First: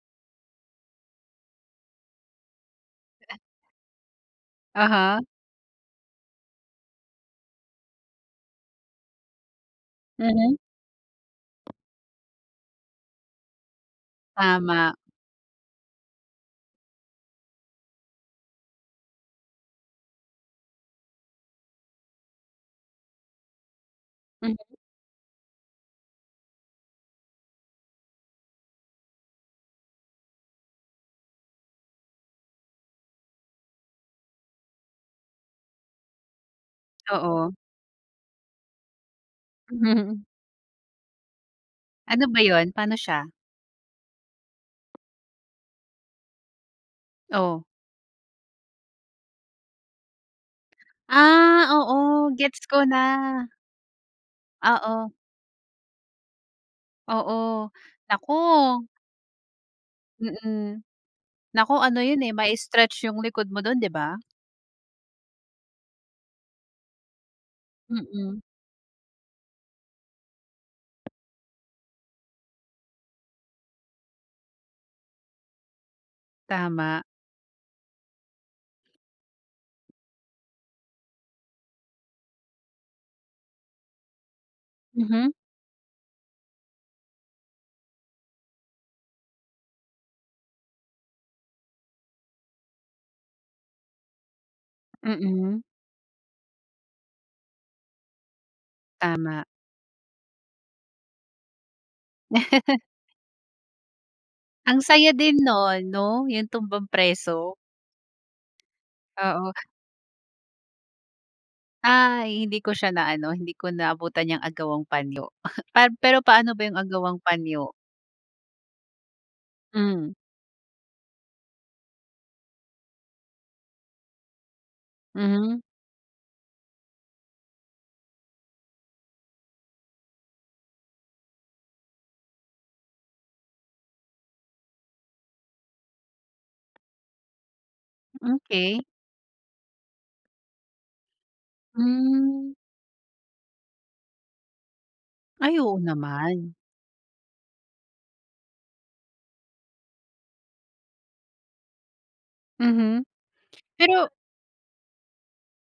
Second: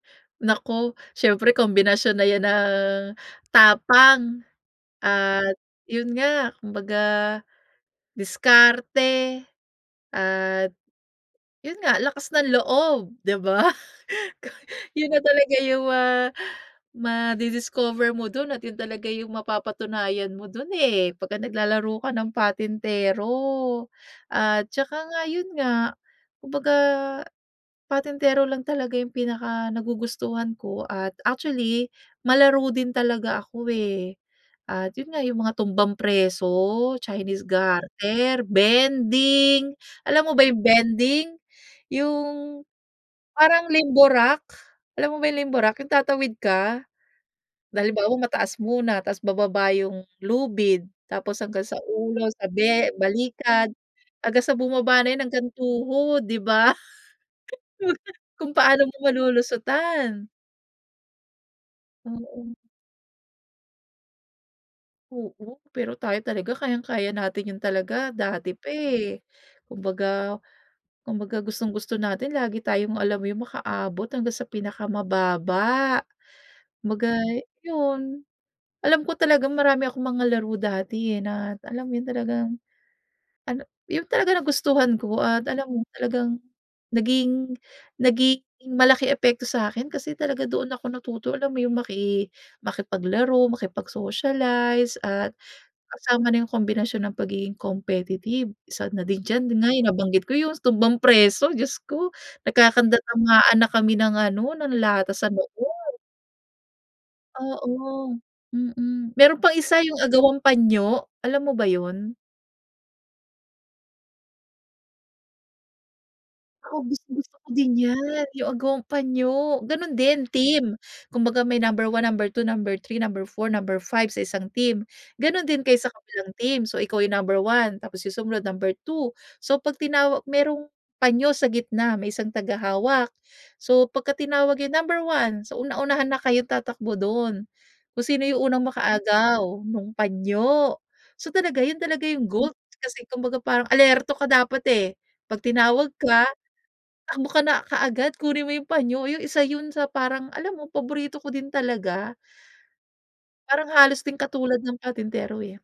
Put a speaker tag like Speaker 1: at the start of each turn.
Speaker 1: Naku, siyempre kombinasyon na 'yan ng tapang
Speaker 2: Aha.
Speaker 1: at yun nga, kumbaga diskarte.
Speaker 2: Mhm.
Speaker 1: At yun nga, lakas ng loob, di ba?
Speaker 2: Tama.
Speaker 1: Yun na talaga yung ma madi-discover mo dun at yun talaga yung mapapatunayan mo dun, eh, 'pag naglalaro ka ng patintero.
Speaker 2: Mhm.
Speaker 1: At tsaka nga, yun nga, kumbaga patentero lang talaga yung pinakanagugustuhan ko at actually, malaro din talaga ako eh. At yun nga, yung mga tumbang preso, chinese
Speaker 2: Oo.
Speaker 1: garter, bending. Alam mo ba yung bending?
Speaker 2: Ano ba
Speaker 1: Yung
Speaker 2: yun? Paano siya?
Speaker 1: parang limbo rock, alam mo ba yung limbo rock? Yung tatawid ka.
Speaker 2: Oh.
Speaker 1: Halimbawa, mataas muna tapos bababa yung lubid tapos
Speaker 2: Ah,
Speaker 1: hanggang sa
Speaker 2: oo.
Speaker 1: ulo, sa
Speaker 2: Gets ko
Speaker 1: be
Speaker 2: na.
Speaker 1: balikat hanggang sa bumaba
Speaker 2: Oo.
Speaker 1: na hanggang tuhod, di ba?
Speaker 2: Oo. Naku!
Speaker 1: Kung paano mo malulusotan.
Speaker 2: Mm. Naku, ano yun, eh,
Speaker 1: Oo.
Speaker 2: mai-stretch yung likod mo dun, di ba?
Speaker 1: Oo, pero tayo talaga kayang-kaya natin yun talaga
Speaker 2: Mm.
Speaker 1: dati pa, eh. Kumbaga kumbaga gustong-gusto natin lagi tayong, alam mo yun, makaabot hanggang sa pinakamababa.
Speaker 2: Tama.
Speaker 1: Kumbaga yun, alam ko talagang marami akong mga laro dati eh, na alam mo yun, talagang ano, yun talaga nagustuhan ko
Speaker 2: Mhm.
Speaker 1: at alam mo, talagang naging nagiging malaki epekto sa akin kasi talaga doon ako natuto. Alam mo yung maki makipaglaro, makipag-socialize at
Speaker 2: Mm.
Speaker 1: kasama na yung kombinasyon ng pagiging competitive. Isa na din
Speaker 2: Tama.
Speaker 1: diyan, yun nga, nabanggit ko yung tumbang preso, diyos ko, nagkakandarapaan na kami ng ano, ng
Speaker 2: Ang saya
Speaker 1: lata sa
Speaker 2: din no'n,
Speaker 1: loob.
Speaker 2: 'no, yung tumbang preso?
Speaker 1: Oo. Mm, meron
Speaker 2: Oo.
Speaker 1: pang isa, yung agawang panyo, alam mo ba yun?
Speaker 2: Ay, hindi ko siya naano, hindi ko naabutan 'yang agawang panyo pad pero paano ba yung
Speaker 1: Oo,
Speaker 2: agawang
Speaker 1: gustong-gusto ko
Speaker 2: panyo?
Speaker 1: din 'yan, yung agawang panyo, gano'n
Speaker 2: Hmm.
Speaker 1: din, team. Kumbaga may number 1, number 2, number 3, number 4, number 5, sa isang team. Gano'n
Speaker 2: Mhm.
Speaker 1: din kayo sa kabilang team. So, ikaw yung number 1, tapos yung sumunod number 2. So, 'pag tinawag merong panyo sa gitna, may isang tagahawak. So, pagka tinawag yung number 1, so, una-unahan na kayong tatakbo dun. Kung sino yung unang
Speaker 2: Okey.
Speaker 1: makaagaw nung panyo. So, talaga, yun talaga yung
Speaker 2: Hmm.
Speaker 1: goal kasi kumbaga parang alerto ka dapat eh, 'pag
Speaker 2: Ay, oo
Speaker 1: tinawag ka,
Speaker 2: naman.
Speaker 1: takbo ka na kaagad, kunin mo yung panyo, yung 1 yun sa parang alam mo paborito ko din talaga.
Speaker 2: Mhm,
Speaker 1: Parang halos
Speaker 2: pero
Speaker 1: singkatulad ng patintero eh.